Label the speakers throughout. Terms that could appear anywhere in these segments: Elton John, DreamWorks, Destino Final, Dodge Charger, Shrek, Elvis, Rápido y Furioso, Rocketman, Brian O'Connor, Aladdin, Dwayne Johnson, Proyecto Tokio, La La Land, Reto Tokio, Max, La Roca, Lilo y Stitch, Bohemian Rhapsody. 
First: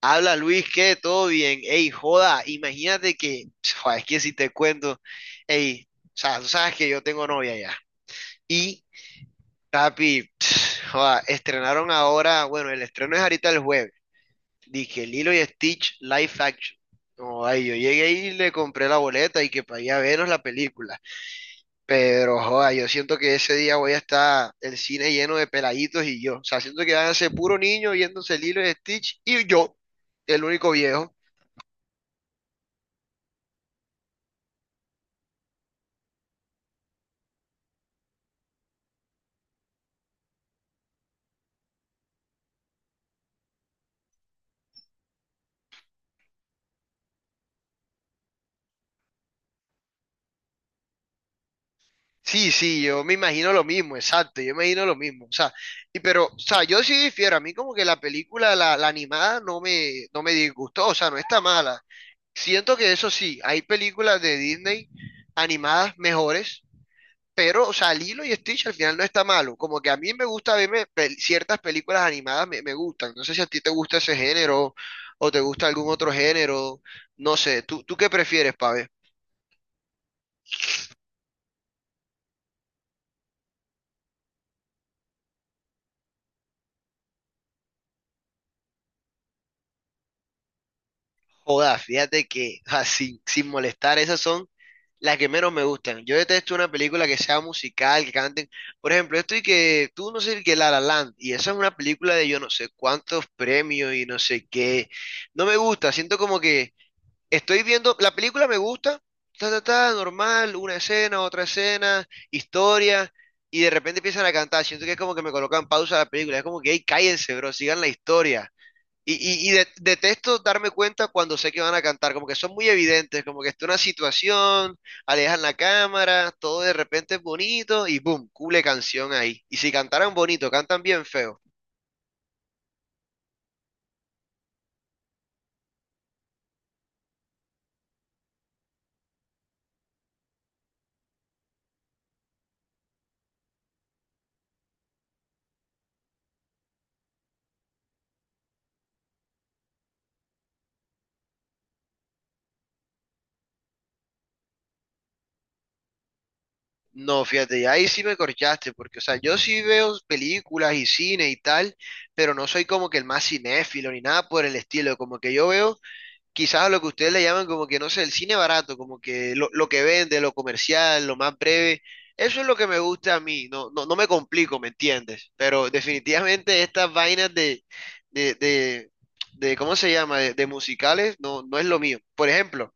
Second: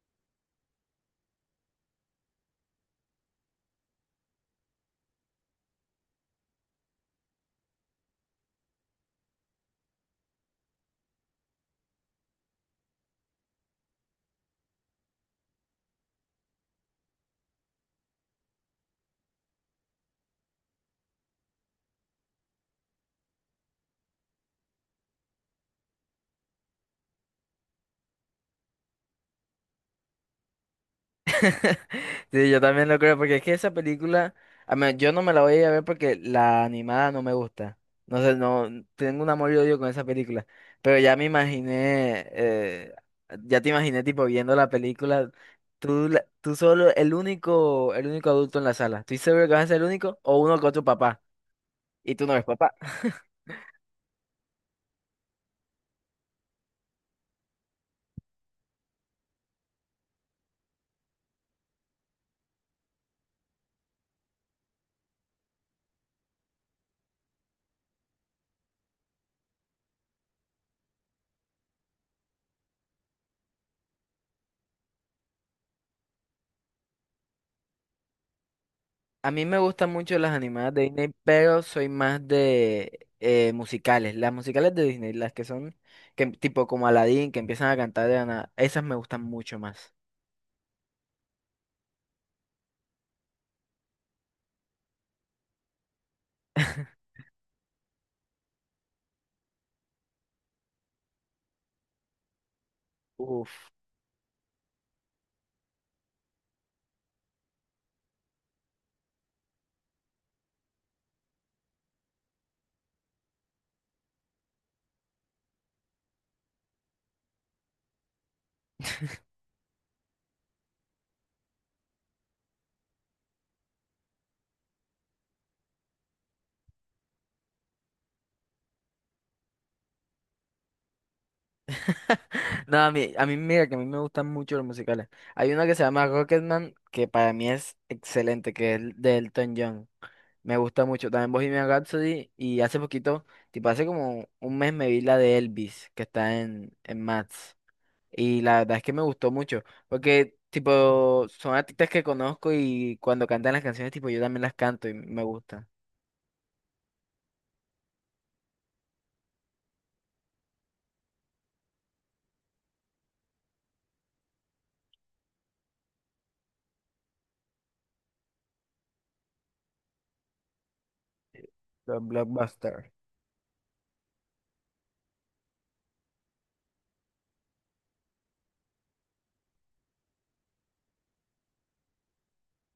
Speaker 1: Habla Luis, ¿qué? Todo bien. Ey, joda, imagínate que. Joda, es que si te cuento, ey, o sea, tú sabes que yo tengo novia ya. Y papi, joda, estrenaron ahora, bueno, el estreno es ahorita el jueves. Dije Lilo y Stitch Live Action. Joda, y yo llegué y le compré la boleta y que para ir a vernos la película. Pero, joda, yo siento que ese día voy a estar el cine lleno de peladitos y yo. O sea, siento que van a ser puro niño viéndose Lilo y Stitch y yo, el único viejo.
Speaker 2: Sí, yo también lo creo, porque es que esa película, yo no me la voy a ir a ver porque la animada no me gusta. No sé, no, tengo un amor y odio con esa película. Pero ya me imaginé, ya te imaginé tipo viendo la película, tú solo, el único adulto en la sala. ¿Estoy seguro que vas a ser el único o uno con tu papá? Y tú no ves
Speaker 1: Sí,
Speaker 2: papá.
Speaker 1: sí, yo me imagino lo mismo, exacto, yo me imagino lo mismo, o sea, y pero, o sea, yo sí difiero, a mí como que la película, la animada, no me disgustó, o sea, no está mala. Siento que eso sí, hay películas de Disney animadas mejores, pero, o sea, Lilo y Stitch al final no está malo, como que a mí me gusta verme ciertas películas animadas, me gustan, no sé si a ti te gusta ese género o te gusta algún otro género, no sé, ¿tú qué prefieres, Pabé?
Speaker 2: A mí me gustan mucho las animadas de Disney, pero soy más de musicales. Las musicales de Disney, las que son tipo como Aladdin, que empiezan a cantar de la nada, esas me gustan mucho más.
Speaker 1: Joda, fíjate que, o sea, sin molestar, esas son las que menos me gustan. Yo detesto una película que sea musical, que canten. Por ejemplo, esto y que tú no sé qué La La Land, y esa es una película de yo no sé cuántos
Speaker 2: Uf.
Speaker 1: premios y no sé qué. No me gusta, siento como que estoy viendo, la película me gusta, ta, ta, ta, normal, una escena, otra escena, historia, y de repente empiezan a cantar. Siento que es como que me colocan pausa a la película, es como que, hey, cállense, bro, sigan la historia. Y detesto darme cuenta cuando sé que van a cantar, como que son muy evidentes, como que está una situación, alejan la cámara, todo de repente es bonito y boom, cule canción ahí. Y si cantaran bonito, cantan bien feo.
Speaker 2: No, a mí mira que a mí me gustan mucho los musicales. Hay una que se llama Rocketman, que para mí es excelente, que es de Elton John. Me gusta mucho. También Bohemian Rhapsody y hace poquito, tipo hace como un mes me vi la de Elvis, que está en Max. Y la verdad es que me gustó mucho, porque tipo son artistas que conozco y cuando cantan las canciones, tipo yo también las canto y me gustan.
Speaker 1: No, fíjate, y ahí sí me corchaste, porque, o sea, yo sí veo películas y cine y tal, pero no soy como que el más cinéfilo ni nada por el estilo, como que yo veo quizás a lo que ustedes le llaman como que, no sé, el cine barato, como que lo que vende, lo comercial, lo más breve.
Speaker 2: Los
Speaker 1: Eso es lo que me
Speaker 2: Blockbuster.
Speaker 1: gusta a mí, no me complico, ¿me entiendes? Pero definitivamente estas vainas de, de, de ¿cómo se llama? De musicales, no es lo mío. Por ejemplo,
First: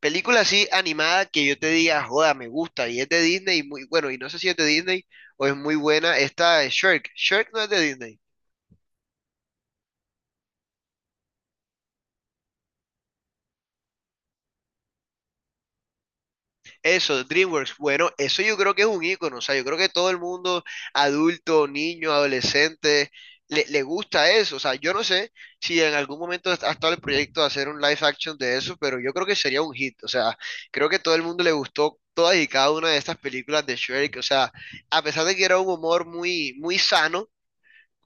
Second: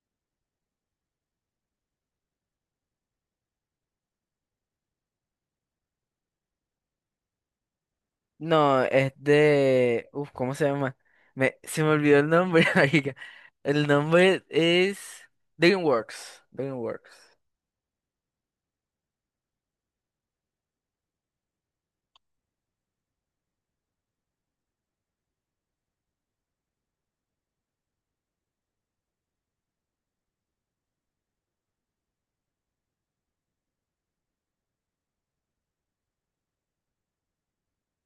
Speaker 1: película así animada que yo te diga, joda, me gusta, y es de Disney, y muy, bueno, y no sé si es de Disney o es muy buena, esta de Shrek. Shrek no es de Disney.
Speaker 2: No, es de... Uf, ¿cómo se llama? Me... Se me olvidó el nombre, marica. El nombre es... DreamWorks. DreamWorks.
Speaker 1: Eso, DreamWorks. Bueno, eso yo creo que es un icono. O sea, yo creo que todo el mundo, adulto, niño, adolescente, le gusta eso. O sea, yo no sé si en algún momento ha estado el proyecto de hacer un live action de eso, pero yo creo que sería un hit. O sea, creo que todo el mundo le gustó todas y cada una de estas películas de Shrek. O sea, a pesar de que era un humor muy, muy sano,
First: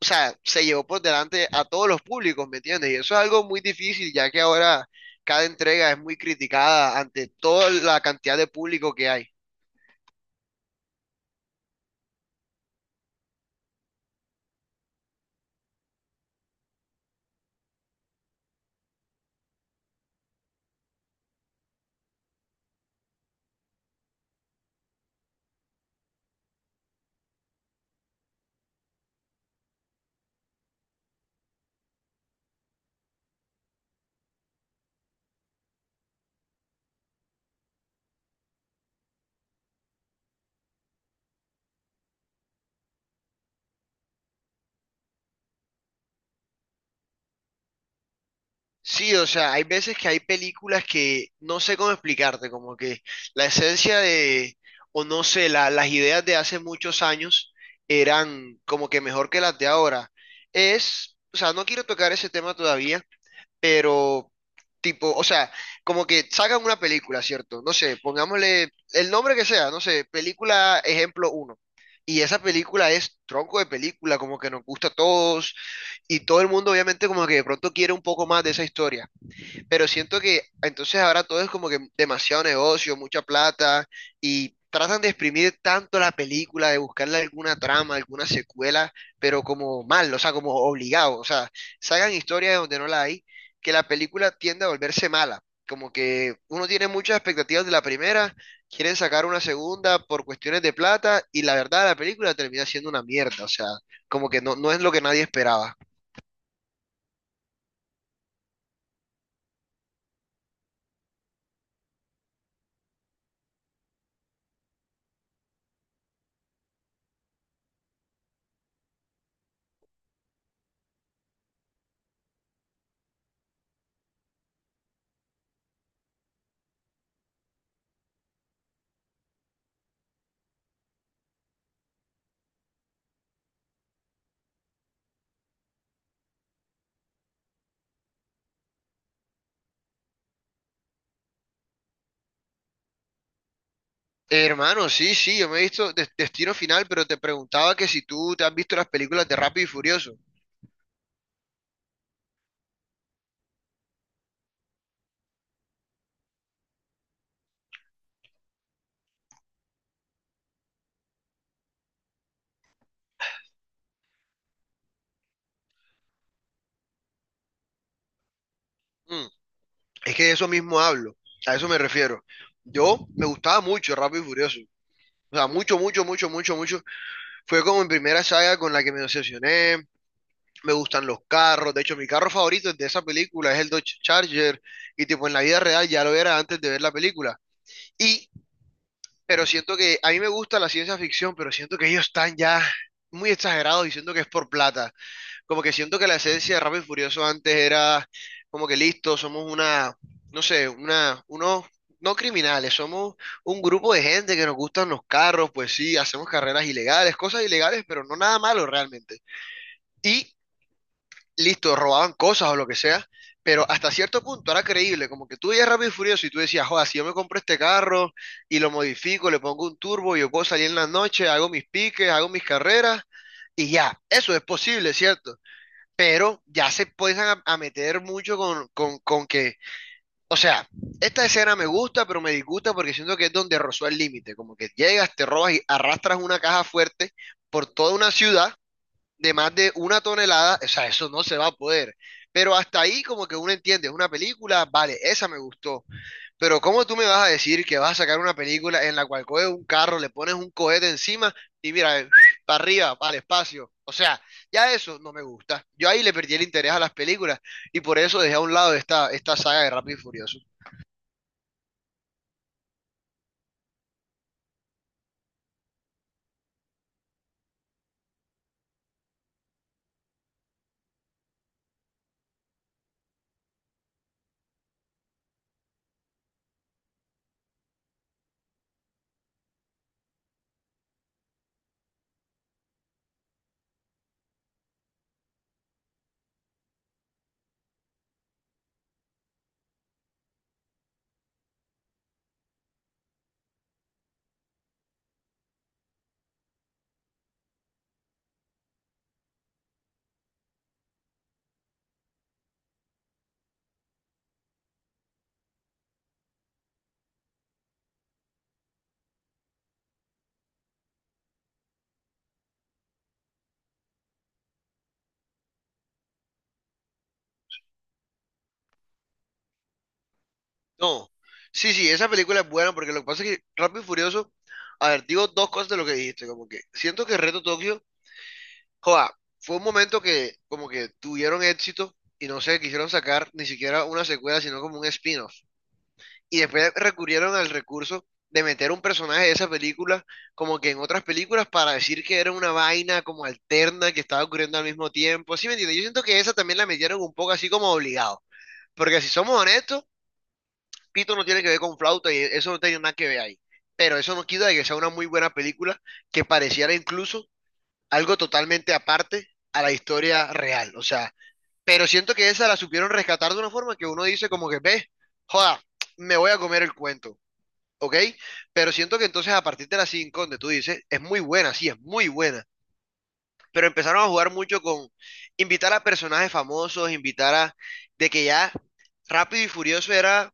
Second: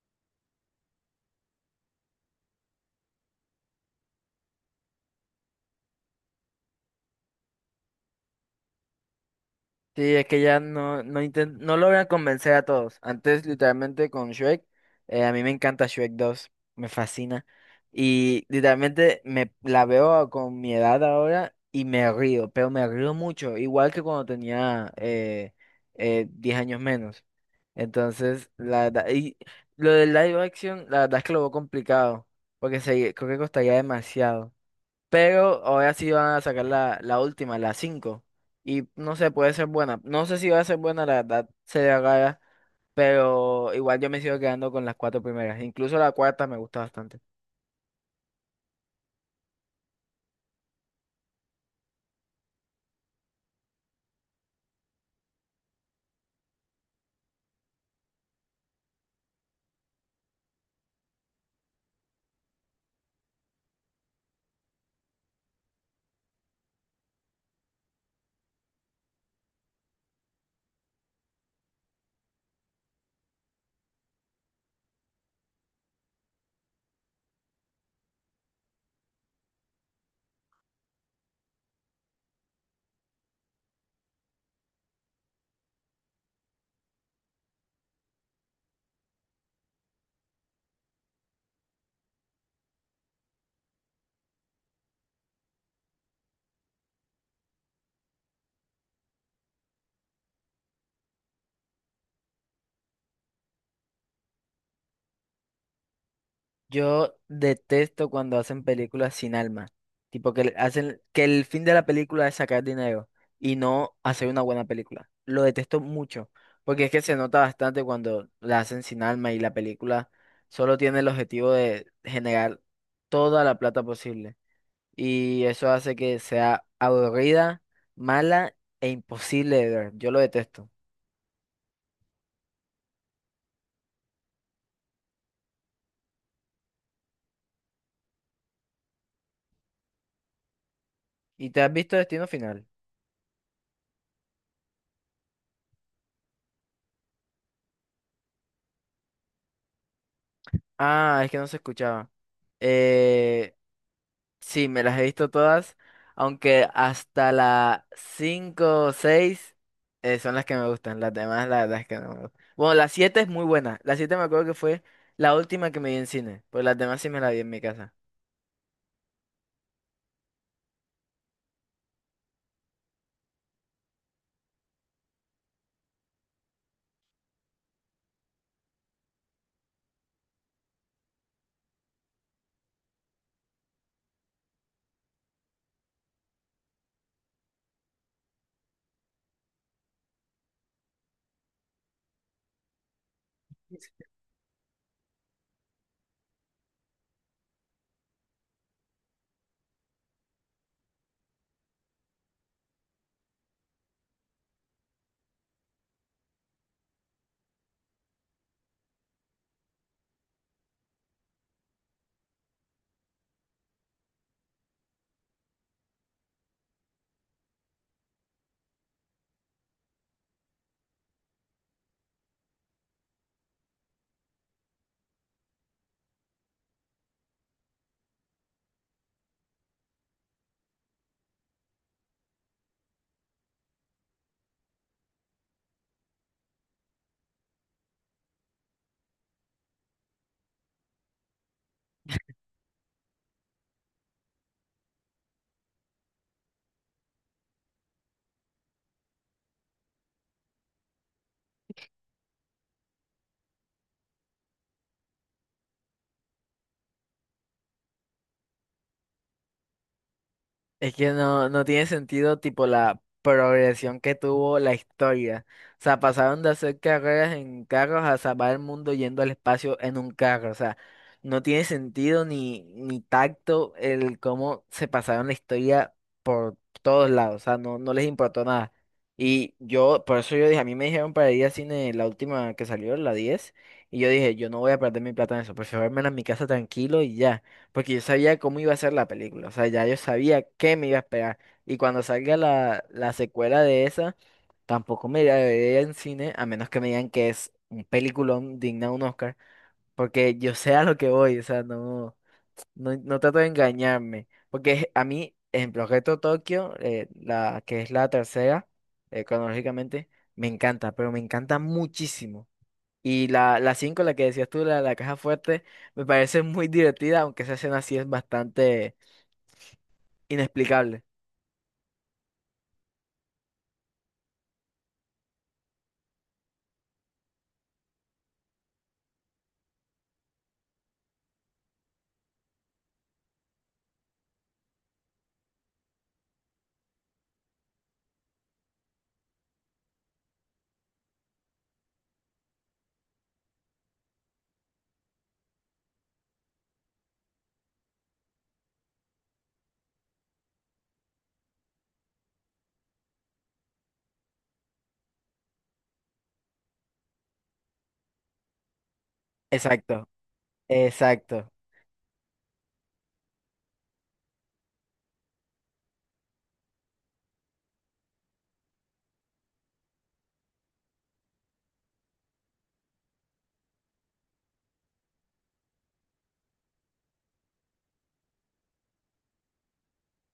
Speaker 1: o sea, se llevó por delante a todos los públicos, ¿me entiendes? Y eso es algo muy difícil, ya que ahora cada entrega es muy criticada ante toda la cantidad de público que hay.
Speaker 2: Sí, es que ya no logran convencer a todos. Antes, literalmente, con Shrek, a mí me encanta Shrek 2, me fascina. Y literalmente me la veo con mi edad ahora y me río, pero me río mucho, igual que cuando tenía 10 años menos. Entonces, la verdad, y lo del live action, la verdad es que lo veo complicado, porque se, creo que costaría demasiado. Pero ahora sí van a sacar la última, la cinco. Y no sé, puede ser buena. No sé si va a ser buena, la verdad sería rara. Pero igual yo me sigo quedando con las cuatro primeras. Incluso la cuarta me gusta bastante.
Speaker 1: Sí, o sea, hay veces que hay películas que no sé cómo explicarte, como que la esencia de, o no sé, las ideas de hace muchos años eran como que mejor que las de ahora. Es, o sea, no quiero tocar ese tema todavía, pero tipo, o sea, como que sacan una película, ¿cierto? No sé, pongámosle el nombre que sea, no sé, película ejemplo uno. Y esa película es tronco de película, como que nos gusta a todos y todo el mundo obviamente como que de pronto quiere un poco más de esa historia, pero siento que entonces ahora todo es como que demasiado negocio, mucha plata, y tratan de exprimir tanto la película, de buscarle alguna trama, alguna secuela, pero como mal, o sea, como obligado, o sea, sacan historias de donde no la hay, que la película tiende a volverse mala. Como que uno tiene muchas expectativas de la primera, quieren sacar una segunda por cuestiones de plata y la verdad la película termina siendo una mierda, o sea, como que no es lo que nadie esperaba.
Speaker 2: Yo detesto cuando hacen películas sin alma. Tipo que hacen que el fin de la película es sacar dinero y no hacer una buena película. Lo detesto mucho, porque es que se nota bastante cuando la hacen sin alma y la película solo tiene el objetivo de generar toda la plata posible. Y eso hace que sea aburrida, mala e imposible de ver. Yo lo detesto. ¿Y te has visto Destino Final?
Speaker 1: Hermano, sí, sí, yo me he visto Destino Final, pero te preguntaba que si tú te has visto las películas de Rápido y Furioso.
Speaker 2: Ah, es que no se escuchaba. Eh, Sí, me las he visto todas, aunque hasta la 5 o 6 son las que me gustan, las demás la verdad es que no me gustan. Bueno, la 7 es muy buena, la 7 me acuerdo que fue la última que me vi en cine, pues las demás sí me las vi en mi casa.
Speaker 1: Mm, es que de eso mismo hablo, a eso me refiero. Yo me gustaba mucho Rápido y Furioso. O sea, mucho, mucho, mucho, mucho, mucho. Fue como mi primera saga con la que me obsesioné. Me gustan los carros. De hecho, mi carro favorito de esa película es el Dodge Charger. Y tipo, en la vida real ya lo era antes de ver la película. Y pero siento que a mí me gusta la ciencia ficción, pero siento que ellos están ya muy exagerados y siento que es por plata. Como que siento que la esencia de Rápido y Furioso antes era como que listo, somos una, no sé, unos, no criminales, somos un grupo de gente que nos gustan los carros, pues sí, hacemos carreras ilegales, cosas ilegales, pero no nada malo realmente. Y listo, robaban cosas o lo que sea, pero hasta cierto punto era creíble, como que tú veías Rápido y Furioso y tú decías, joder, si yo me compro este carro y lo modifico, le pongo un turbo, yo puedo salir en la noche, hago mis piques, hago mis carreras. Y ya, eso es posible, ¿cierto? Pero ya se empiezan a meter mucho con que, o sea, esta escena me gusta, pero me disgusta porque siento que es donde rozó el límite, como que llegas, te robas y arrastras una caja fuerte por toda una ciudad de más de una tonelada, o sea, eso no se va a poder. Pero hasta ahí como que uno entiende, es una película, vale, esa me gustó, pero ¿cómo tú me vas a decir que vas a sacar una película en la cual coges un carro, le pones un cohete encima y mira, para arriba, para el espacio? O sea, ya eso no me gusta. Yo ahí le perdí el interés a las películas y por eso dejé a un lado esta saga de Rápido y Furioso.
Speaker 2: Es que no tiene sentido tipo la progresión que tuvo la historia. O sea, pasaron de hacer carreras en carros a salvar el mundo yendo al espacio en un carro, o sea, no tiene sentido ni tacto el cómo se pasaron la historia todos lados, o sea, no les importó nada. Y yo, por eso yo dije, a mí me dijeron para ir al cine la última que salió, la 10 y yo dije, yo no voy a perder mi plata en eso, prefiero verme en mi casa tranquilo y ya, porque yo sabía cómo iba a ser la película, o sea, ya yo sabía qué me iba a esperar. Y cuando salga la secuela de esa, tampoco me iré a ver en cine, a menos que me digan que es un peliculón digna de un Oscar. Porque yo sé a lo que voy, o sea, no trato de engañarme. Porque a mí, en Proyecto Tokio, que es la tercera, cronológicamente, me encanta, pero me encanta muchísimo. Y la 5 la que decías tú, la caja fuerte, me parece muy divertida, aunque esa escena sí es bastante inexplicable.
Speaker 1: No, sí, sí, esa película es buena porque lo que pasa es que Rápido y Furioso, a ver, digo dos cosas de lo que dijiste, como que siento que Reto Tokio, joa, fue un momento que como que tuvieron éxito y no se quisieron sacar ni siquiera una secuela, sino como un spin-off. Y después recurrieron al recurso de meter un personaje de esa película como que en otras películas para decir que era una vaina como alterna que estaba ocurriendo al mismo tiempo. ¿Sí me entiendes? Yo siento que esa también la metieron un poco así como obligado. Porque si somos honestos, Pito no tiene que ver con flauta y eso no tiene nada que ver ahí. Pero eso no quita de que sea una muy buena película que pareciera incluso algo totalmente aparte a la
Speaker 2: Exacto,
Speaker 1: historia real. O sea,
Speaker 2: exacto.
Speaker 1: pero siento que esa la supieron rescatar de una forma que uno dice como que, ve, joda, me voy a comer el cuento. ¿Ok? Pero siento que entonces a partir de las 5 donde tú dices, es muy buena, sí, es muy buena, pero empezaron a jugar mucho con invitar a personajes famosos, invitar a, de que ya Rápido y Furioso era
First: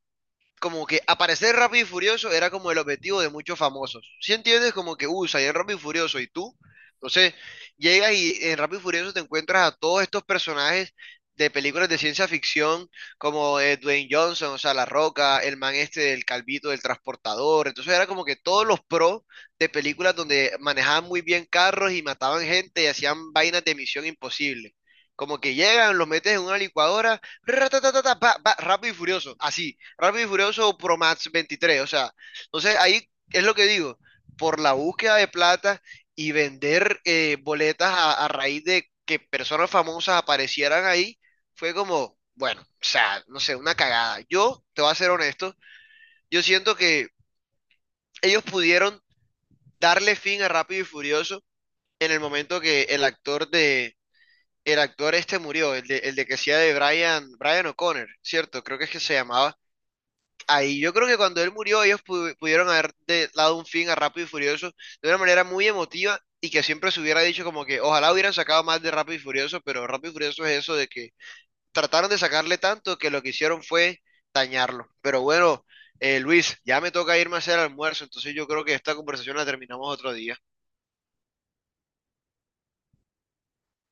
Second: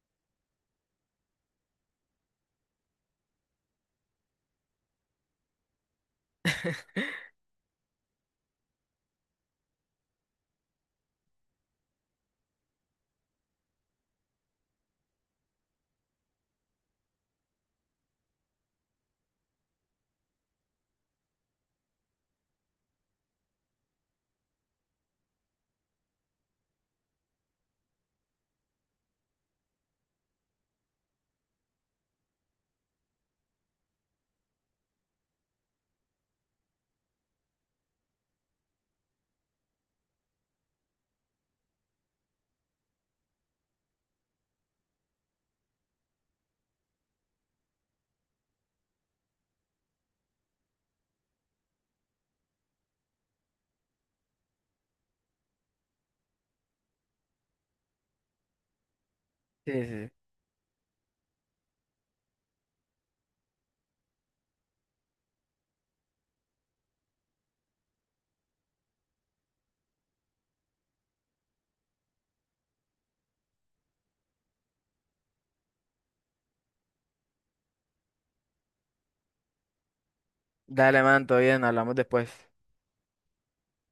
Speaker 1: como que aparecer rápido y furioso era como el objetivo de muchos famosos. Si entiendes, como que usa y en rápido y furioso y tú. Entonces, llegas y en Rápido y Furioso te encuentras a todos estos personajes de películas de ciencia ficción, como Dwayne Johnson, o sea, La Roca, el man este del Calvito, del transportador. Entonces, era como que todos los pros de películas donde manejaban muy bien carros y mataban gente y hacían vainas de misión imposible. Como que llegan, los metes en una licuadora, ratatatata, pa, pa, Rápido y Furioso, así, Rápido y Furioso o Pro Max 23, o sea, entonces ahí es lo que digo, por la búsqueda de plata y vender boletas a raíz de que personas famosas aparecieran ahí, fue como, bueno, o sea, no sé, una cagada. Yo, te voy a ser honesto, yo siento que ellos pudieron darle fin a Rápido y Furioso en el momento que el actor de, el actor este murió, el de, que hacía de Brian, Brian O'Connor, ¿cierto? Creo que es que se llamaba,
Speaker 2: Sí, sí. Sí.
Speaker 1: ahí yo creo que cuando él murió, ellos pudieron dado un fin a Rápido y Furioso de una manera muy emotiva y que siempre se hubiera dicho como que ojalá hubieran sacado más de Rápido y Furioso, pero Rápido y Furioso es eso de que trataron de sacarle tanto que lo que hicieron fue dañarlo. Pero bueno, Luis, ya me toca irme a hacer almuerzo, entonces yo creo que esta conversación la terminamos otro día.
Speaker 2: Dale, man, todo bien, hablamos después.